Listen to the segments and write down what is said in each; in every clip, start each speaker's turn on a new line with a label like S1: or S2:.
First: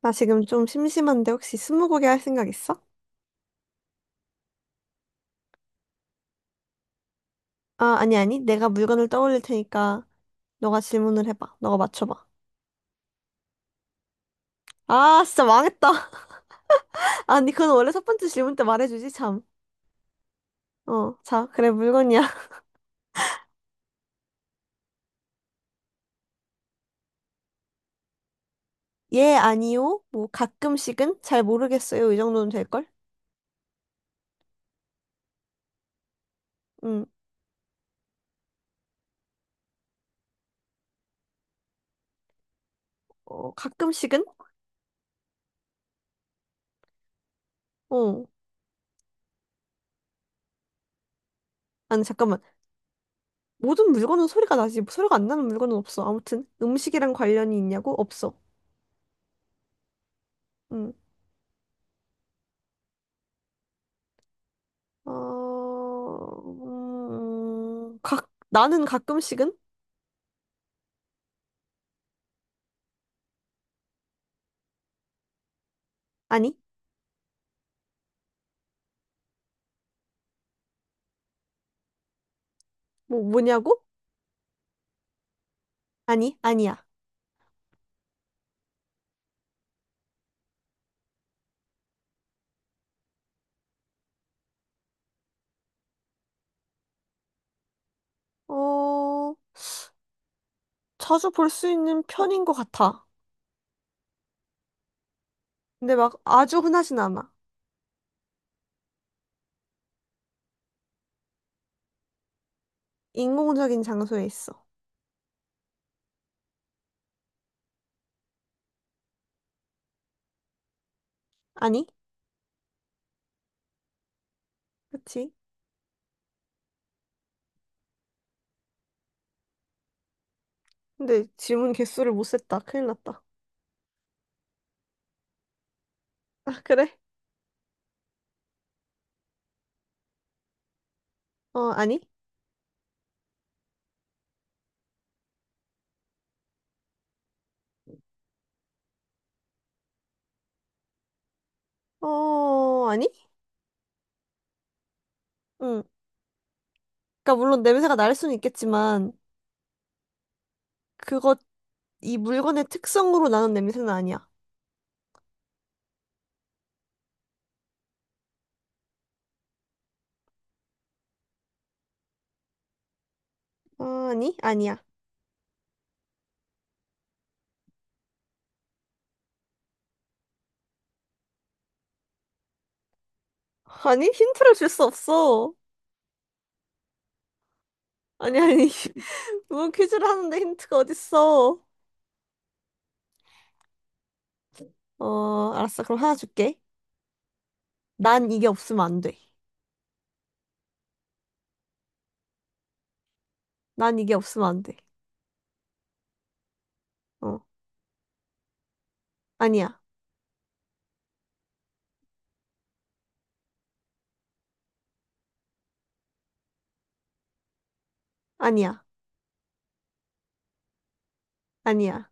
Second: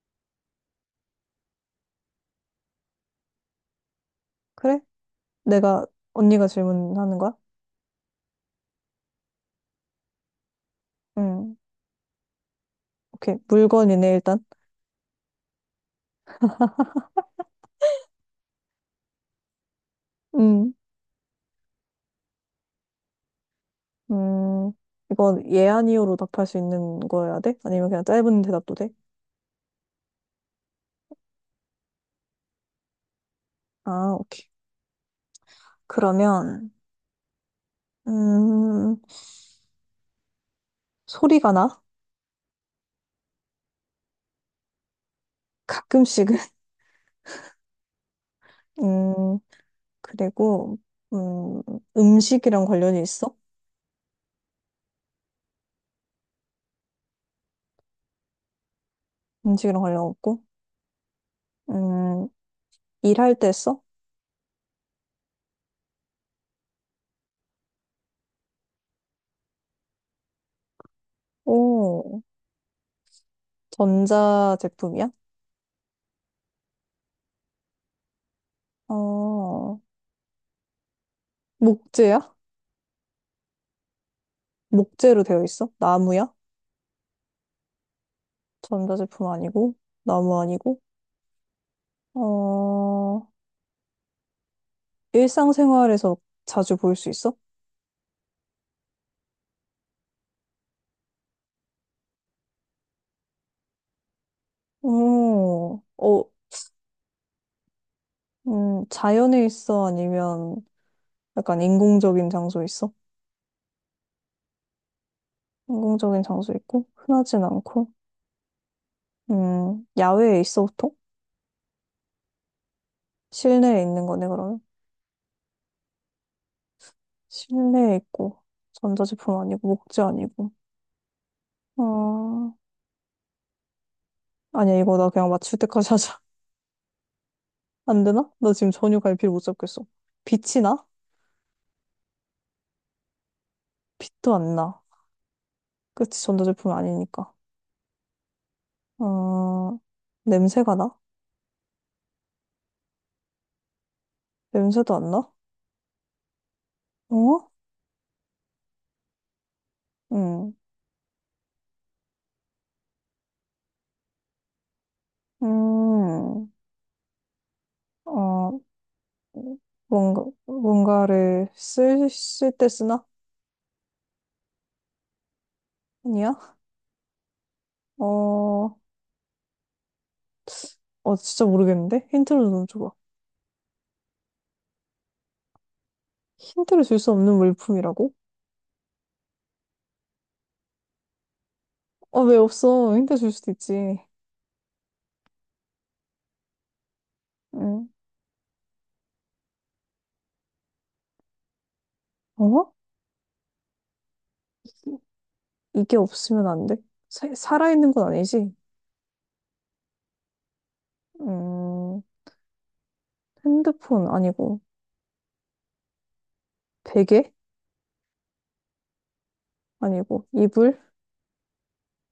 S1: 나 지금 좀 심심한데 혹시 스무고개 할 생각 있어?
S2: 그래? 내가, 언니가 질문하는 거야?
S1: 아, 아니, 아니. 내가 물건을 떠올릴 테니까 너가 질문을 해봐.
S2: 응.
S1: 너가 맞춰봐.
S2: 오케이. 물건이네, 일단.
S1: 아, 진짜 망했다. 아니, 그건 원래 첫 번째 질문 때 말해주지, 참.
S2: 음.
S1: 어, 자, 그래, 물건이야.
S2: 음. 이건 예, 아니요로 답할 수 있는 거여야 돼? 아니면 그냥 짧은 대답도 돼?
S1: 예, 아니요. 뭐, 가끔씩은? 잘 모르겠어요. 이 정도는 될걸?
S2: 아, 오케이. 그러면,
S1: 응,
S2: 음, 소리가 나?
S1: 어, 가끔씩은?
S2: 가끔씩은?
S1: 어.
S2: 음, 그리고, 음,
S1: 아니, 잠깐만.
S2: 음식이랑 관련이 있어?
S1: 모든 물건은 소리가 나지. 소리가 안 나는 물건은 없어. 아무튼, 음식이랑 관련이 있냐고? 없어.
S2: 음식이랑 관련 없고?
S1: 응.
S2: 음, 일할 때 써?
S1: 어, 나는 가끔씩은?
S2: 오, 전자제품이야?
S1: 아니,
S2: 어, 목재야?
S1: 뭐냐고?
S2: 목재로 되어 있어? 나무야?
S1: 아니, 아니야.
S2: 전자제품 아니고, 나무 아니고, 어, 일상생활에서 자주 볼 수 있어?
S1: 어, 자주 볼 수 있는 편인 것 같아.
S2: 오,
S1: 근데 막
S2: 어,
S1: 아주 흔하진 않아.
S2: 자연에 있어? 아니면 약간 인공적인 장소에 있어?
S1: 인공적인 장소에 있어.
S2: 인공적인 장소 있고, 흔하진 않고, 야외에 있어, 보통?
S1: 아니?
S2: 실내에 있는 거네, 그러면.
S1: 그치?
S2: 실내에 있고, 전자제품 아니고, 목재 아니고,
S1: 근데 질문 개수를 못
S2: 어,
S1: 셌다. 큰일 났다.
S2: 아니야, 이거 나 그냥 맞출 때까지 하자.
S1: 아, 그래?
S2: 안 되나? 나 지금 전혀 갈피를 못 잡겠어. 빛이 나?
S1: 어, 아니?
S2: 빛도 안 나. 그치, 전자제품 아니니까. 어, 냄새가 나?
S1: 어, 아니?
S2: 냄새도 안 나?
S1: 응. 그러니까
S2: 어?
S1: 물론 냄새가 날 수는 있겠지만,
S2: 응.
S1: 그거 이 물건의 특성으로 나는 냄새는 아니야.
S2: 음, 어, 뭔가를 쓸 때 쓰나?
S1: 아니, 아니야.
S2: 아니야? 어, 어, 진짜 모르겠는데? 힌트를 좀 줘봐.
S1: 아니, 힌트를 줄 수 없어.
S2: 힌트를 줄 수 없는 물품이라고?
S1: 아니, 아니. 뭐 퀴즈를 하는데 힌트가 어딨어.
S2: 아, 왜 없어? 힌트 줄 수도 있지.
S1: 어, 알았어. 그럼 하나 줄게.
S2: 응.
S1: 난 이게 없으면 안 돼.
S2: 어?
S1: 난 이게 없으면 안 돼.
S2: 이게 없으면 안 돼? 사,
S1: 어,
S2: 살아있는 건 아니지?
S1: 아니야.
S2: 음, 핸드폰 아니고, 베개?
S1: 아니야.
S2: 아니고, 이불?
S1: 아니야.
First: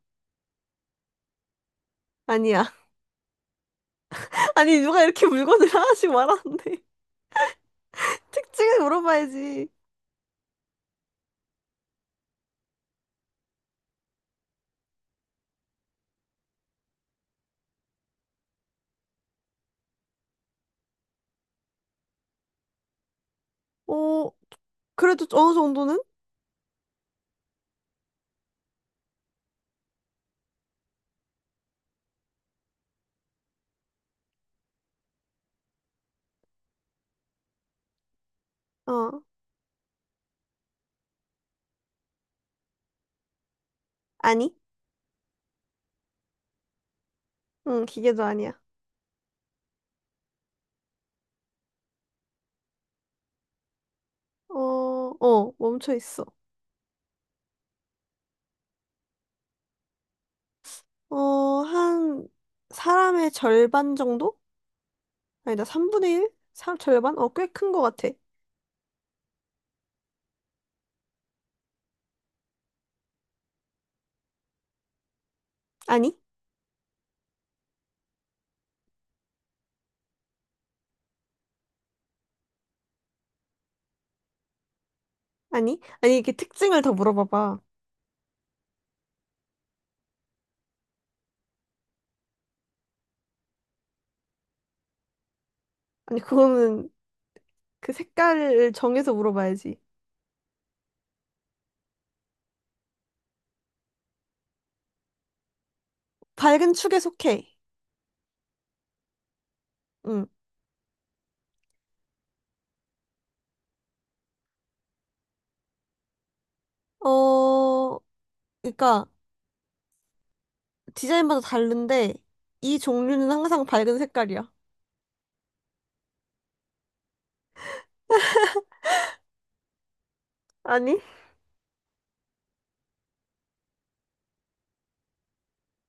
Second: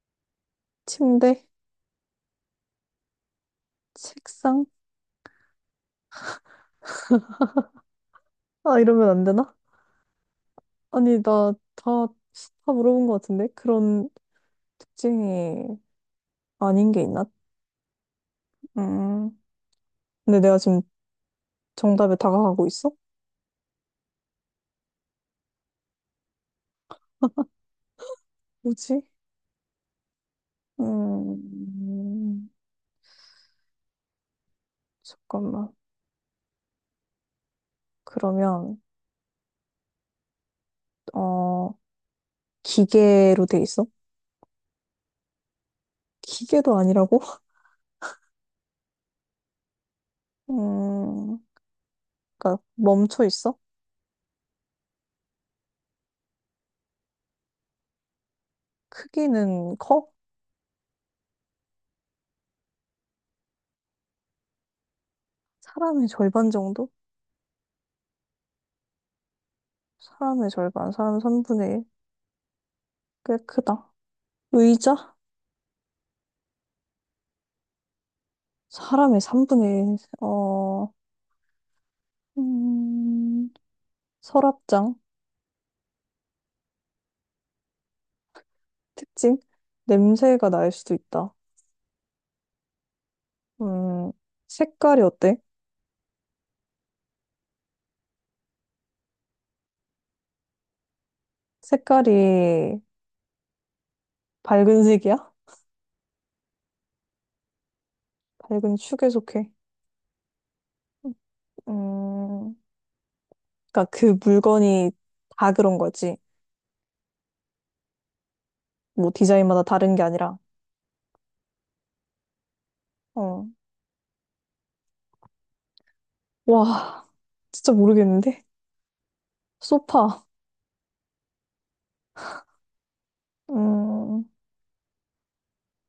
S2: 침대?
S1: 아니야.
S2: 책상?
S1: 아니, 누가 이렇게 물건을 하나씩 말하는데.
S2: 아,
S1: 특징을
S2: 이러면 안 되나?
S1: 물어봐야지.
S2: 아니, 나 다, 다 물어본 것 같은데? 그런 특징이 아닌 게 있나? 음. 근데 내가 지금 정답에 다가가고 있어?
S1: 어, 그래도 어느 정도는?
S2: 뭐지? 음, 잠깐만. 그러면,
S1: 어,
S2: 어, 기계로 돼 있어?
S1: 아니.
S2: 기계도 아니라고?
S1: 응, 기계도 아니야.
S2: 음, 그러니까 멈춰 있어?
S1: 어, 어, 멈춰 있어.
S2: 크기는 커?
S1: 어, 한 사람의 절반 정도? 아니다,
S2: 사람의
S1: 3분의 1?
S2: 절반 정도?
S1: 절반? 어, 꽤 큰 것 같아.
S2: 사람의 절반, 사람 3분의 1. 꽤 크다. 의자?
S1: 아니,
S2: 사람의 3분의 1, 어, 음, 서랍장?
S1: 아니, 아니, 이렇게 특징을 더 물어봐봐.
S2: 특징? 냄새가 날 수도 있다. 음, 색깔이 어때?
S1: 아니, 그거는 그 색깔을 정해서 물어봐야지.
S2: 색깔이 밝은 색이야?
S1: 밝은 축에 속해.
S2: 밝은 축에 속해.
S1: 응.
S2: 음, 그니까 그 물건이 다 그런 거지.
S1: 어, 그러니까
S2: 뭐 디자인마다 다른 게 아니라.
S1: 디자인마다 다른데 이 종류는
S2: 어.
S1: 항상 밝은 색깔이야.
S2: 와, 진짜 모르겠는데? 소파.
S1: 아니,
S2: 음,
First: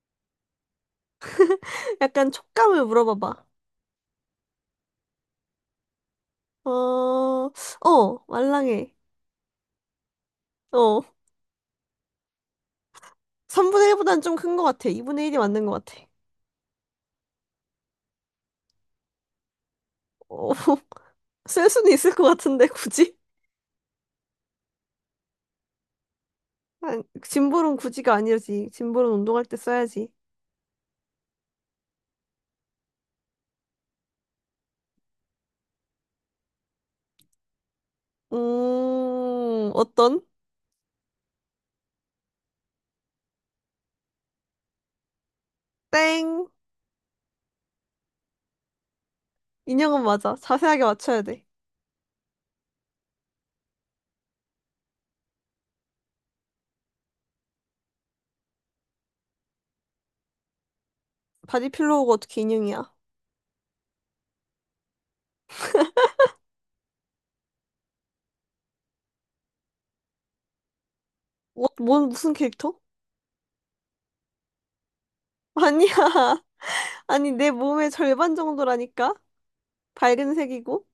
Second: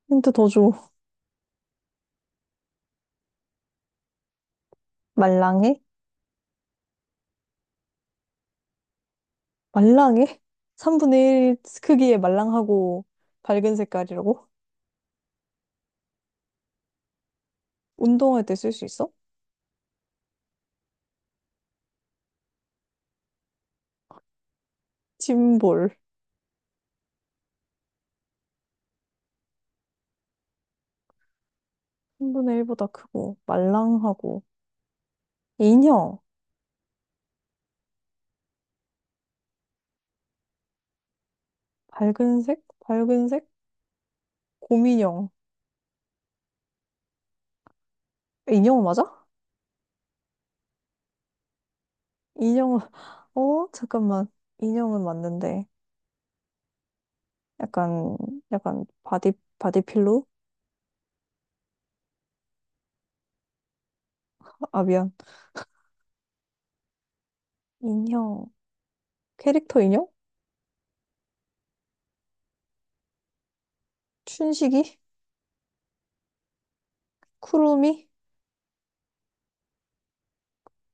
S2: 힌트 더 줘.
S1: 약간 촉감을 물어봐봐.
S2: 말랑해?
S1: 어, 어, 말랑해.
S2: 말랑해?
S1: 어,
S2: 3분의 1 크기의 말랑하고 밝은
S1: 3분의 1보단 좀
S2: 색깔이라고?
S1: 큰 것 같아. 2분의 1이 맞는 것 같아.
S2: 운동할 때 쓸 수 있어?
S1: 어, 쓸 수는 있을 것 같은데, 굳이?
S2: 짐볼.
S1: 아, 짐볼은 굳이가 아니지. 짐볼은 운동할 때 써야지.
S2: 3분의 1보다 크고, 말랑하고. 인형.
S1: 어떤?
S2: 밝은 색? 밝은 색? 곰인형.
S1: 땡.
S2: 인형은 맞아?
S1: 인형은 맞아. 자세하게 맞춰야 돼.
S2: 인형은, 어? 잠깐만. 인형은 맞는데. 약간, 약간, 바디필로?
S1: 바디 필로우가 어떻게 인형이야?
S2: 아, 미안. 인형. 캐릭터 인형?
S1: 무슨 캐릭터?
S2: 춘식이?
S1: 아니야. 아니, 내 몸의
S2: 쿠루미?
S1: 절반 정도라니까? 밝은 색이고?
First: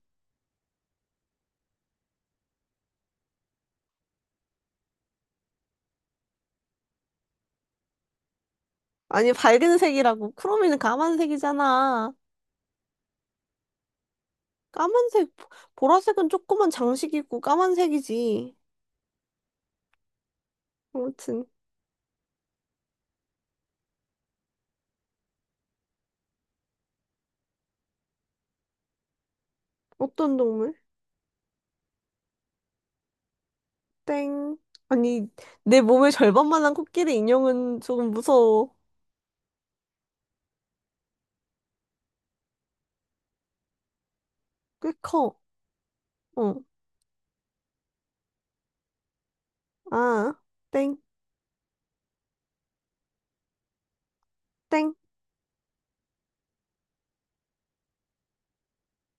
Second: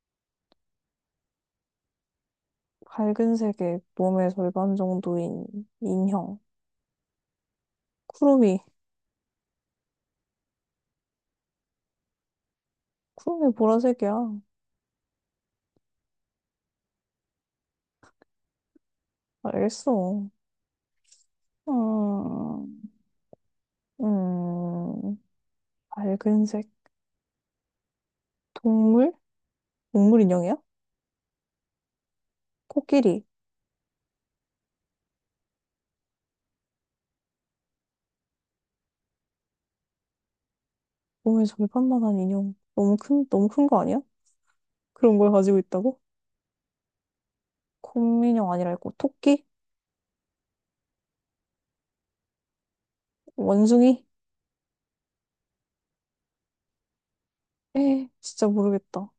S2: 밝은 색의 몸의 절반 정도인 인형. 쿠루미.
S1: 아니, 밝은 색이라고. 크롬이는 까만 색이잖아.
S2: 구름이 보라색이야.
S1: 까만색, 보- 라색은 조그만 장식이고 까만색이지.
S2: 알겠어.
S1: 아무튼,
S2: 음, 음, 밝은색. 동물? 동물
S1: 어떤
S2: 인형이야?
S1: 동물?
S2: 코끼리.
S1: 땡. 아니, 내 몸의 절반만한 코끼리 인형은 조금 무서워.
S2: 몸에 절반만한 인형. 너무 큰 거 아니야?
S1: 꽤
S2: 그런 걸
S1: 커.
S2: 가지고 있다고?
S1: 어,
S2: 곰인형 아니라 있고, 토끼?
S1: 아, 땡,
S2: 원숭이?
S1: 땡.
S2: 에, 진짜 모르겠다.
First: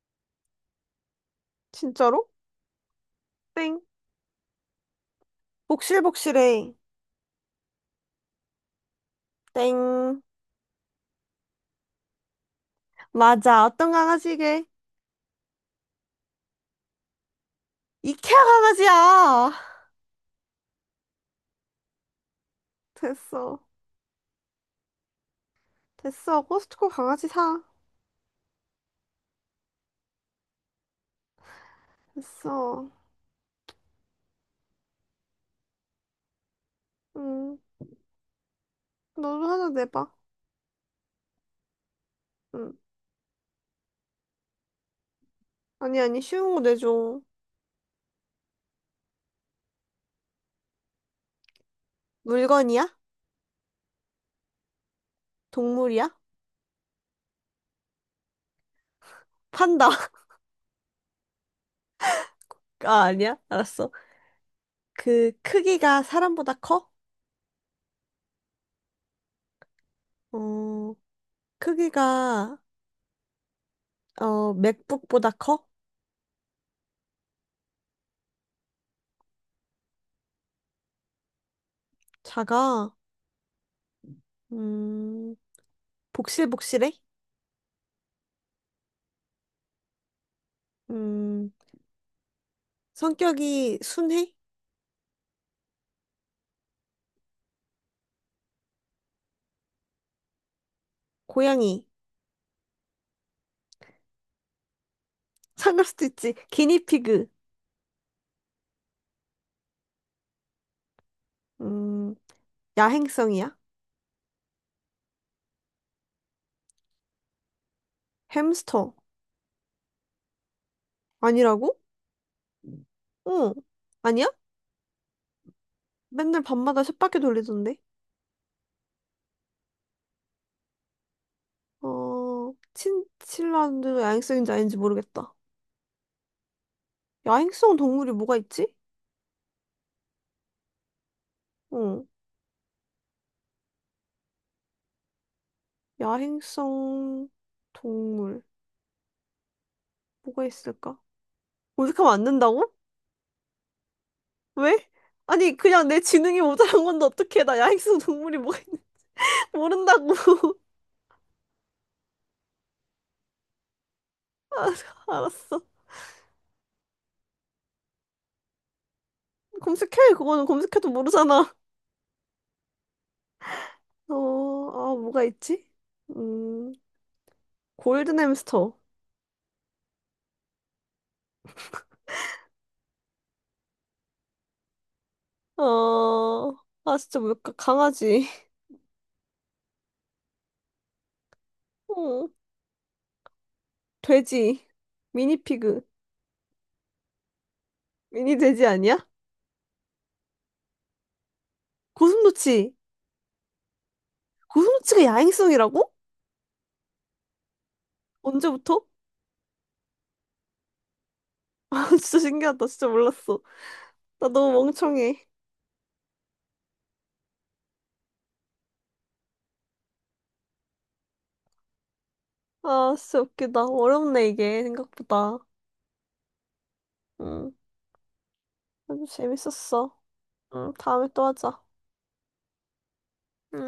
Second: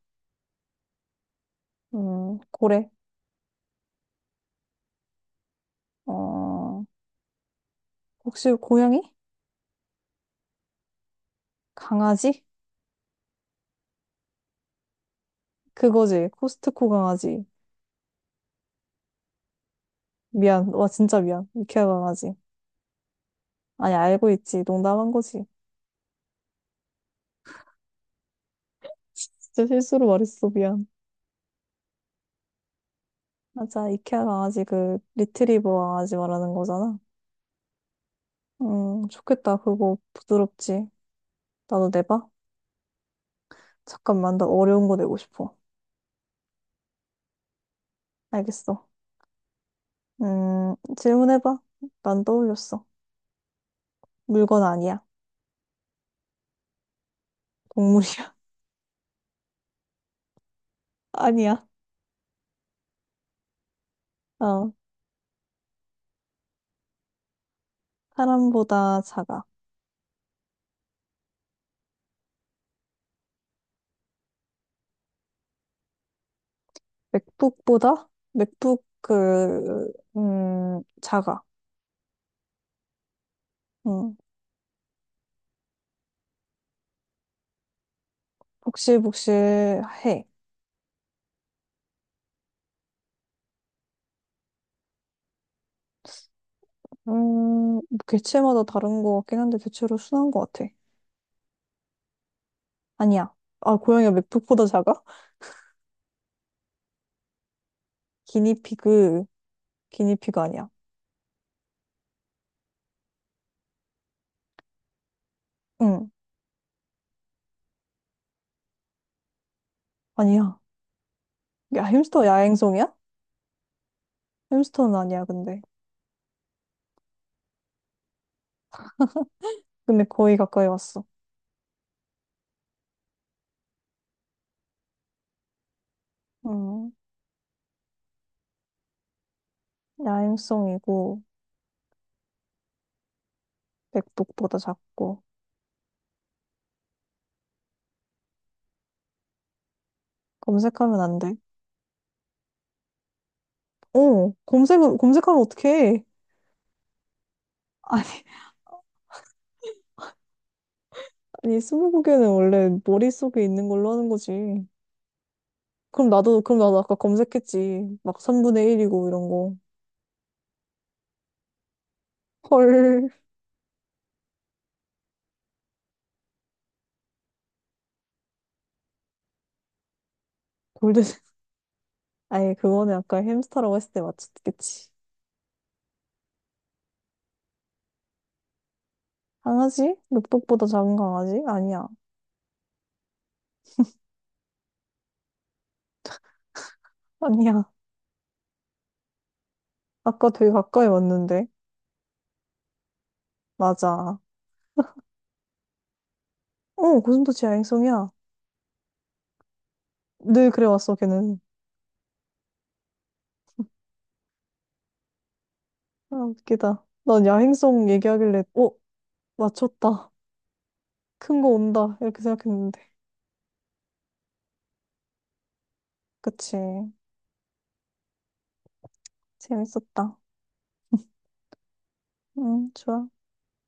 S1: 진짜로?
S2: 고래.
S1: 땡. 복실복실해.
S2: 어, 혹시 고양이?
S1: 땡.
S2: 강아지?
S1: 맞아, 어떤 강아지게?
S2: 그거지. 코스트코 강아지.
S1: 이케아 강아지야!
S2: 미안. 와, 진짜 미안. 이케아 강아지.
S1: 됐어.
S2: 아니, 알고 있지. 농담한 거지.
S1: 됐어. 코스트코 강아지 사.
S2: 진짜 실수로 말했어. 미안.
S1: 됐어.
S2: 맞아, 이케아 강아지 그 리트리버 강아지 말하는 거잖아.
S1: 음, 너도
S2: 좋겠다.
S1: 하나
S2: 그거
S1: 내봐.
S2: 부드럽지. 나도 내봐.
S1: 응.
S2: 잠깐만, 나 어려운 거 내고 싶어.
S1: 아니, 아니, 쉬운 거 내줘.
S2: 알겠어. 질문해봐. 난 떠올렸어.
S1: 물건이야?
S2: 물건 아니야.
S1: 동물이야?
S2: 동물이야.
S1: 판다.
S2: 아니야.
S1: 아, 아니야? 알았어.
S2: 어,
S1: 그 크기가 사람보다 커?
S2: 사람보다 작아.
S1: 어, 크기가 어, 맥북보다 커?
S2: 맥북보다? 맥북 그, 작아.
S1: 작아.
S2: 음,
S1: 음, 복실복실해?
S2: 복실복실해.
S1: 음, 성격이 순해?
S2: 뭐 개체마다 다른 거 같긴 한데 대체로 순한 거 같아.
S1: 고양이.
S2: 아니야. 아, 고양이가 맥북보다 작아?
S1: 상할 수도 있지. 기니피그.
S2: 기니피그, 기니피그 아니야.
S1: 음, 야행성이야?
S2: 응,
S1: 햄스터.
S2: 아니야.
S1: 아니라고?
S2: 야, 햄스터 야행성이야?
S1: 어, 아니야?
S2: 햄스터는 아니야, 근데.
S1: 맨날 밤마다 쳇바퀴 돌리던데.
S2: 근데 거의 가까이 왔어.
S1: 어, 친칠라도 야행성인지 아닌지 모르겠다.
S2: 응,
S1: 야행성 동물이 뭐가 있지?
S2: 야행성이고,
S1: 어,
S2: 맥북보다 작고.
S1: 야행성 동물 뭐가 있을까?
S2: 검색하면 안 돼.
S1: 검색하면 안 된다고?
S2: 어,
S1: 왜?
S2: 검색하면
S1: 아니 그냥 내
S2: 어떡해.
S1: 지능이 모자란 건데 어떻게 나 야행성
S2: 아니,
S1: 동물이 뭐가 있는 모른다고?
S2: 아니, 스무고개는 원래 머릿속에 있는 걸로 하는 거지.
S1: 아, 알았어.
S2: 그럼 나도 아까 검색했지. 막 3분의 1이고 이런 거.
S1: 검색해 그거는 검색해도 모르잖아.
S2: 헐.
S1: 어, 아 뭐가 있지? 음, 골든 햄스터.
S2: 골든. 아니, 그거는 아까 햄스터라고 했을 때 맞췄겠지.
S1: 어, 아 진짜 뭘까? 강아지.
S2: 강아지? 늑독보다 작은 강아지? 아니야.
S1: 어, 돼지. 미니 피그.
S2: 아니야.
S1: 미니 돼지 아니야?
S2: 아까 되게 가까이 왔는데.
S1: 고슴도치.
S2: 맞아.
S1: 고소치가 야행성이라고?
S2: 어, 고슴도치 야행성이야.
S1: 언제부터?
S2: 늘 그래 왔어, 걔는.
S1: 아, 진짜 신기하다. 진짜 몰랐어. 나 너무 멍청해.
S2: 아, 웃기다. 난 야행성 얘기하길래, 어, 맞췄다. 큰 거 온다. 이렇게 생각했는데.
S1: 아, 진짜 웃기다. 어렵네, 이게, 생각보다.
S2: 그치.
S1: 응. 아주 재밌었어.
S2: 재밌었다.
S1: 응, 다음에 또 하자.
S2: 응, 좋아.
S1: 응.